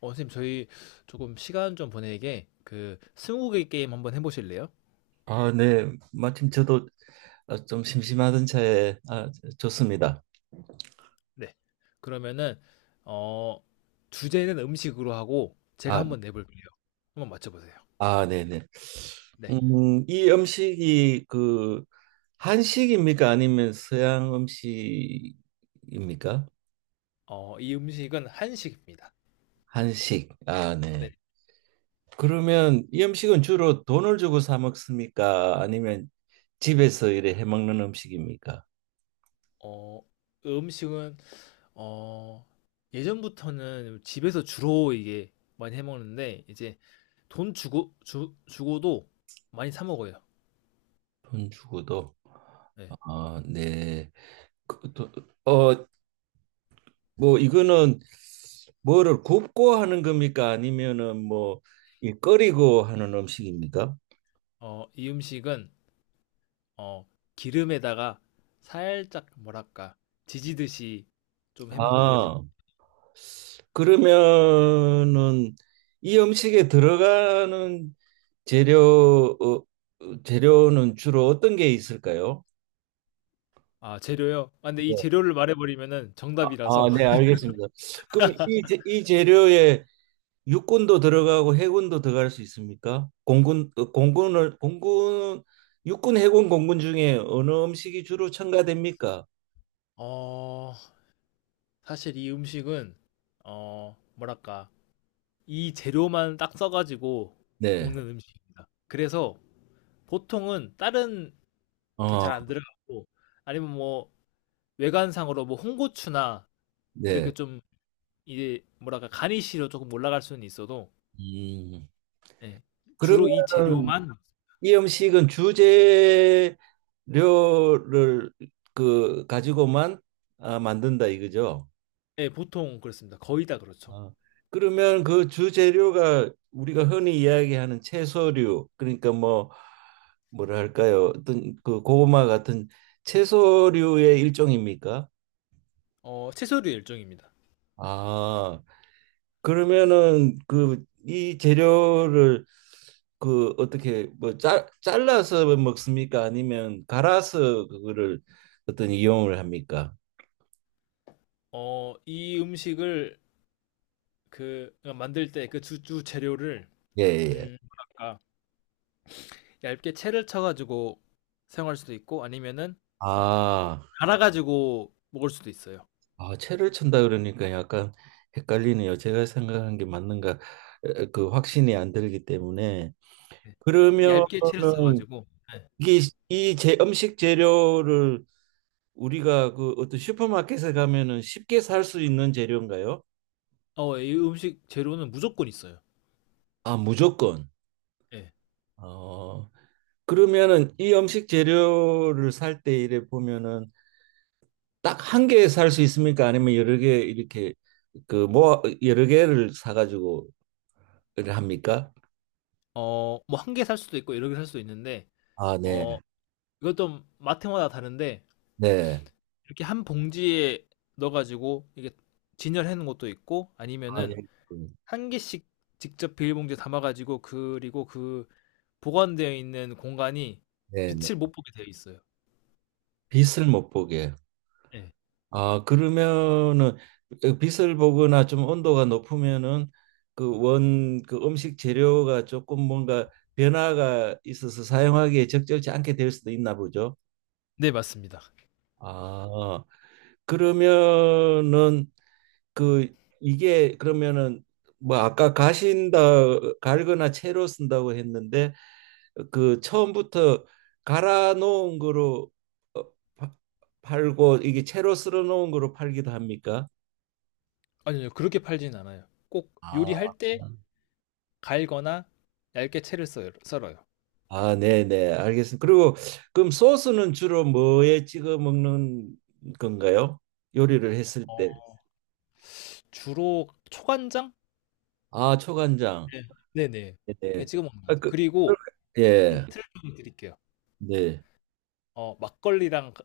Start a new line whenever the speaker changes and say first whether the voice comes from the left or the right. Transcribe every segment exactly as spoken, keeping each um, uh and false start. left: 어, 선생님, 저희 조금 시간 좀 보내게 그 스무고개 게임 한번 해보실래요?
right: 아, 네. 마침 저도 아, 좀 심심하던 차에 아, 좋습니다.
left: 네. 그러면은 어 주제는 음식으로 하고 제가
right: 아,
left: 한번 내볼게요. 한번 맞춰보세요.
right: 아, 네네.
left: 네.
right: 음, 이 음식이 그 한식입니까? 아니면 서양 음식입니까?
left: 어, 이 음식은 한식입니다.
right: 한식. 아, 네.
left: 네.
right: 그러면 이 음식은 주로 돈을 주고 사 먹습니까? 아니면 집에서 이래 해 먹는 음식입니까?
left: 어, 음식은 어 예전부터는 집에서 주로 이게 많이 해먹는데 이제 돈 주고 주, 주고도 많이 사 먹어요.
right: 돈 주고도.
left: 네.
right: 아, 네. 그, 또, 어, 뭐 이거는 뭐를 굽고 하는 겁니까? 아니면은 뭐 이 끓이고 하는 음식입니까?
left: 어, 이 음식은 어, 기름에다가 살짝 뭐랄까 지지듯이 좀 해먹는 음식.
right: 아, 그러면은 이 음식에 들어가는 재료 어, 어, 재료는 주로 어떤 게 있을까요?
left: 아, 재료요? 아, 근데 이
right: 네.
left: 재료를 말해버리면은
right: 아,
left: 정답이라서.
right: 아, 네, 알겠습니다. 그럼 이, 재- 이 재료에 육군도 들어가고 해군도 들어갈 수 있습니까? 공군 어, 공군을 공군 육군 해군 공군 중에 어느 음식이 주로 첨가됩니까?
left: 어, 사실 이 음식은 어, 뭐랄까 이 재료만 딱 써가지고
right: 네,
left: 먹는 음식입니다. 그래서 보통은 다른 게 잘
right: 어,
left: 안 들어가고 아니면 뭐 외관상으로 뭐 홍고추나
right: 네.
left: 이렇게 좀 이제 뭐랄까 가니쉬로 조금 올라갈 수는 있어도
right: 음.
left: 예, 주로 이
right: 그러면
left: 재료만.
right: 이 음식은 주재료를 그 가지고만 아, 만든다 이거죠?
left: 네, 보통 그렇습니다. 거의 다 그렇죠.
right: 아, 그러면 그 주재료가 우리가 흔히 이야기하는 채소류, 그러니까 뭐 뭐랄까요? 어떤 그 고구마 같은 채소류의 일종입니까?
left: 어, 채소류 일종입니다.
right: 아, 그러면은 그 이 재료를 그 어떻게 뭐 짜, 잘라서 먹습니까? 아니면 갈아서 그거를 어떤 이용을 합니까?
left: 어, 이 음식을 그 그러니까 만들 때 그 주주 재료를
right: 예, 예. 예.
left: 음, 뭐랄까 얇게 채를 쳐가지고 사용할 수도 있고 아니면은
right: 아,
left: 갈아가지고 먹을 수도 있어요.
right: 아, 채를 춘다 그러니까 약간 헷갈리네요. 제가 생각한 게 맞는가 에, 그 확신이 안 들기 때문에
left: 네. 얇게 채를
right: 그러면은
left: 써가지고. 네.
right: 이게 이 제 음식 재료를 우리가 그 어떤 슈퍼마켓에 가면은 쉽게 살 수 있는 재료인가요?
left: 어, 이 음식 재료는 무조건 있어요.
right: 아, 무조건.
left: 예.
right: 어, 그러면은 이 음식 재료를 살 때 이래 보면은 딱 한 개 살 수 있습니까? 아니면 여러 개 이렇게 그 모아 여러 개를 사가지고 이래 합니까?
left: 어, 뭐 한 개 살 수도 있고 여러 개 살 수도 있는데
right: 아, 네.
left: 어, 이것도 마트마다 다른데
right: 네.
left: 이렇게 한 봉지에 넣어 가지고 이게 진열해 놓은 것도 있고
right: 아, 예.
left: 아니면은 한 개씩 직접 비닐봉지에 담아 가지고 그리고 그 보관되어 있는 공간이
right: 네네.
left: 빛을 못 보게 되어 있어요.
right: 빛을 못 보게.
left: 예.
right: 아, 그러면은 그 빛을 보거나 좀 온도가 높으면은 그 원, 그 음식 재료가 조금 뭔가 변화가 있어서 사용하기에 적절치 않게 될 수도 있나 보죠.
left: 네 맞습니다.
right: 아, 그러면은 그 이게 그러면은 뭐 아까 가신다 갈거나 채로 쓴다고 했는데 그 처음부터 갈아 놓은 거로 어, 파- 팔고 이게 채로 썰어 놓은 거로 팔기도 합니까?
left: 아니요. 그렇게 팔지는 않아요. 꼭
right: 아,
left: 요리할 때 갈거나 얇게 채를 썰 썰어요.
right: 아, 네, 네, 알겠습니다. 그리고 그럼 소스는 주로 뭐에 찍어 먹는 건가요? 요리를 했을 때.
left: 어 주로 초간장?
right: 아, 초간장.
left: 네. 네네.
right: 네.
left: 예
right: 네.
left: 찍어 먹는 것
right: 아,
left: 같아요.
right: 그, 그-
left: 그리고
right: 예,
left: 힌트를 좀 드릴게요.
right: 네.
left: 어 막걸리랑 가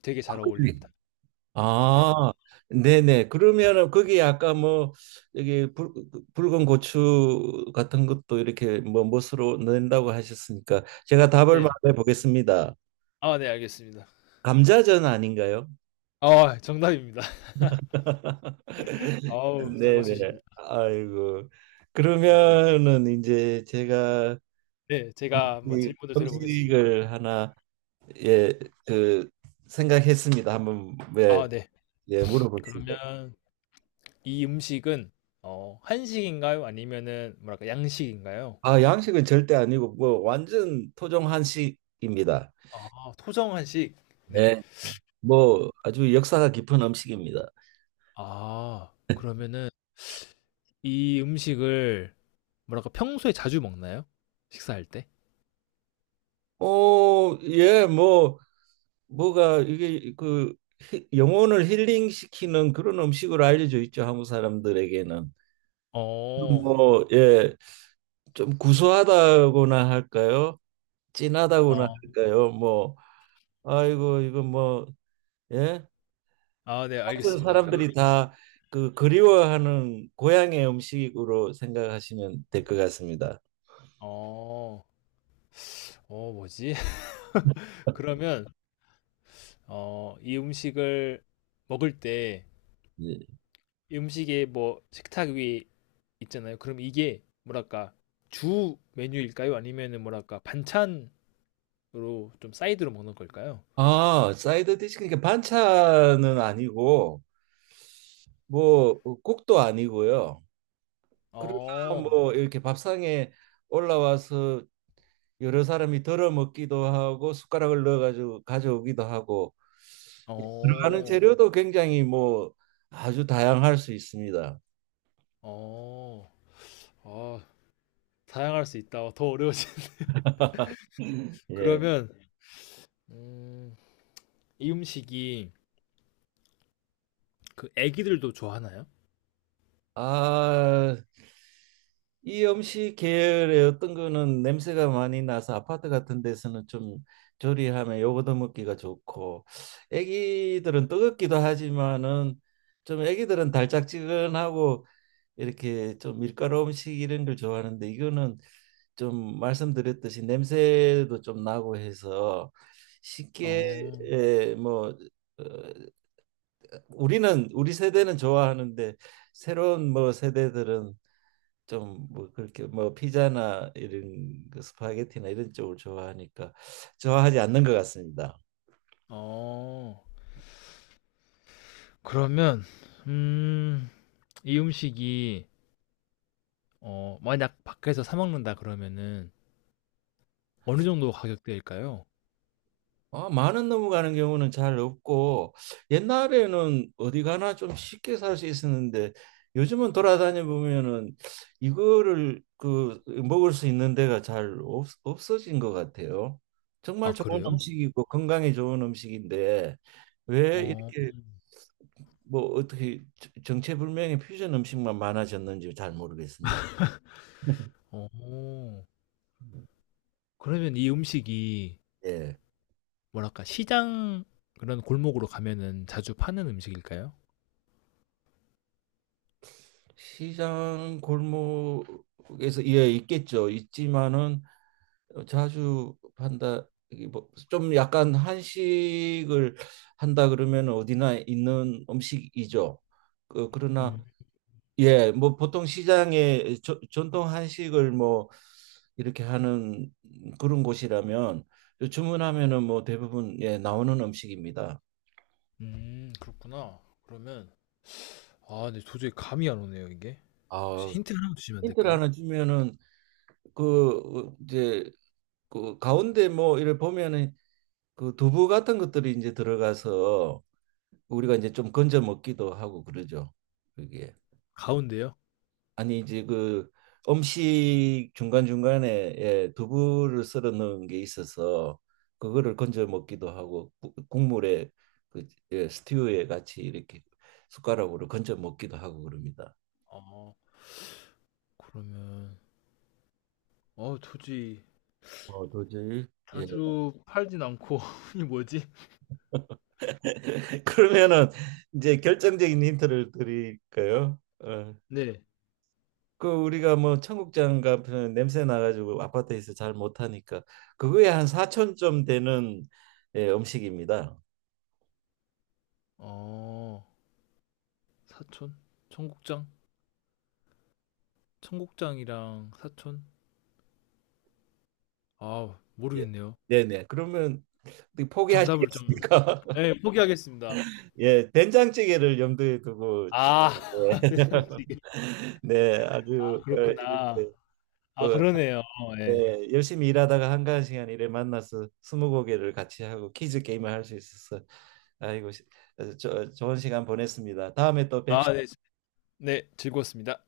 left: 되게 잘
right: 막걸리.
left: 어울립니다. 네.
right: 아, 네네. 그러면은 거기 아까 뭐 여기 붉, 붉은 고추 같은 것도 이렇게 뭐 멋으로 넣는다고 하셨으니까 제가 답을
left: 네.
right: 말해 보겠습니다.
left: 아 네 알겠습니다.
right: 감자전 아닌가요?
left: 어 정답입니다. 어우 잘
right: 네네.
left: 맞추십니다.
right: 아이고.
left: 네.
right: 그러면은 이제 제가
left: 네, 제가 한번
right: 이
left: 질문을 드려보겠습니다.
right: 음식을 하나 예, 그 생각했습니다. 한번 예,
left: 아, 네.
right: 예 물어봅시다.
left: 그러면 이 음식은 어, 한식인가요? 아니면은 뭐랄까 양식인가요?
right: 아, 양식은 절대 아니고 뭐 완전 토종 한식입니다.
left: 아, 토정 한식. 네.
right: 네. 뭐 아주 역사가 깊은 음식입니다.
left: 아, 그러면은 이 음식을 뭐랄까 평소에 자주 먹나요? 식사할 때?
right: 어, 예, 뭐 뭐가 이게 그 히- 영혼을 힐링시키는 그런 음식으로 알려져 있죠, 한국 사람들에게는.
left: 어.
right: 뭐 예, 좀 구수하다고나 할까요? 진하다고나
left: 어.
right: 할까요? 뭐 아이고 이거 뭐 예?
left: 아, 네,
right: 같은
left: 알겠습니다. 그러면
right: 사람들이 다 그 그리워하는 고향의 음식으로 생각하시면 될 것 같습니다.
left: 어. 어, 뭐지? 그러면 어, 이 음식을 먹을 때
right: 예.
left: 음식에 뭐 식탁 위에 있잖아요. 그럼 이게 뭐랄까 주 메뉴일까요? 아니면은 뭐랄까 반찬으로 좀 사이드로 먹는 걸까요?
right: 아, 사이드 디시 그러니까 반찬은 아니고 뭐 어, 국도 아니고요. 그러나
left: 어,
right: 뭐 이렇게 밥상에 올라와서 여러 사람이 덜어 먹기도 하고 숟가락을 넣어가지고 가져오기도 하고 예, 들어가는
left: 어,
right: 재료도 굉장히 뭐 아주 다양할 수 있습니다.
left: 어, 아, 다양할 수 있다. 더 어려워요.
right: 예.
left: 그러면 음, 이 음식이 그 애기들도 좋아하나요?
right: 아, 이 음식 계열의 어떤 거는 냄새가 많이 나서 아파트 같은 데서는 좀 조리하면 요거도 먹기가 좋고 애기들은 뜨겁기도 하지만은 좀 애기들은 달짝지근하고 이렇게 좀 밀가루 음식 이런 걸 좋아하는데 이거는 좀 말씀드렸듯이 냄새도 좀 나고 해서 쉽게
left: 어,
right: 예, 뭐 어, 우리는 우리 세대는 좋아하는데 새로운 뭐 세대들은 좀 뭐 그렇게 뭐 피자나 이런 그 스파게티나 이런 쪽을 좋아하니까 좋아하지 않는 것 같습니다.
left: 어. 그러면 음, 이 음식이 어, 만약 밖에서 사 먹는다 그러면은 어느 정도 가격대일까요?
right: 아, 많은 넘어가는 경우는 잘 없고 옛날에는 어디 가나 좀 쉽게 살 수 있었는데 요즘은 돌아다녀 보면은 이거를 그 먹을 수 있는 데가 잘 없, 없어진 것 같아요. 정말
left: 아
right: 좋은
left: 그래요?
right: 음식이고 건강에 좋은 음식인데 왜
left: 어.
right: 이렇게 뭐 어떻게 정체불명의 퓨전 음식만 많아졌는지 잘 모르겠습니다.
left: 어. 그러면 이 음식이
right: 예.
left: 뭐랄까 시장 그런 골목으로 가면은 자주 파는 음식일까요?
right: 시장 골목에서 예 있겠죠. 있지만은 자주 판다 뭐 좀 약간 한식을 한다 그러면 어디나 있는 음식이죠. 그, 그러나
left: 음.
right: 예, 뭐 보통 시장에 저- 전통 한식을 뭐 이렇게 하는 그런 곳이라면 주문하면은 뭐 대부분 예 나오는 음식입니다.
left: 음 그렇구나. 그러면 아 근데 도저히 감이 안 오네요 이게. 혹시
right: 아
left: 힌트 하나 주시면 안
right: 힌트를
left: 될까요?
right: 하나 주면은 그 어, 이제 그 가운데 뭐 이를 보면은 그 두부 같은 것들이 이제 들어가서 우리가 이제 좀 건져 먹기도 하고 그러죠. 그게
left: 가운데요?
right: 아니 이제 그 음식 중간중간에 예, 두부를 썰어 넣은 게 있어서 그거를 건져 먹기도 하고 구- 국물에 그 예, 스튜에 같이 이렇게 숟가락으로 건져 먹기도 하고 그럽니다.
left: 어 그러면 어 도저히
right: 어, 도저히 예.
left: 자주 팔진 않고 이 뭐지?
right: 그러면은 이제 결정적인 힌트를 드릴까요? 어.
left: 네.
right: 그 우리가 뭐 청국장 같은 냄새 나가지고 아파트에서 잘 못하니까 그거에 한 사천 점 되는 예, 음식입니다.
left: 어 사촌? 청국장? 청국장이랑 사촌? 아
right: 예.
left: 모르겠네요.
right: 네네. 그러면 어떻게
left: 정답을 좀.
right: 포기하시겠습니까?
left: 네, 포기하겠습니다.
right: 예, 된장찌개를 염두에 두고 지금,
left: 아,
right: 예.
left: 대단하시게.
right: 네, 아주 어,
left: 그렇구나.
right: 이렇게
left: 아,
right: 어,
left: 그러네요. 예.
right: 네, 열심히 일하다가 한가한 시간 일에 만나서 스무고개를 같이 하고 퀴즈 게임을 할 수 있어서 아이고 시- 어, 저, 좋은 시간 보냈습니다. 다음에 또 뵙시.
left: 아, 네. 네, 즐거웠습니다.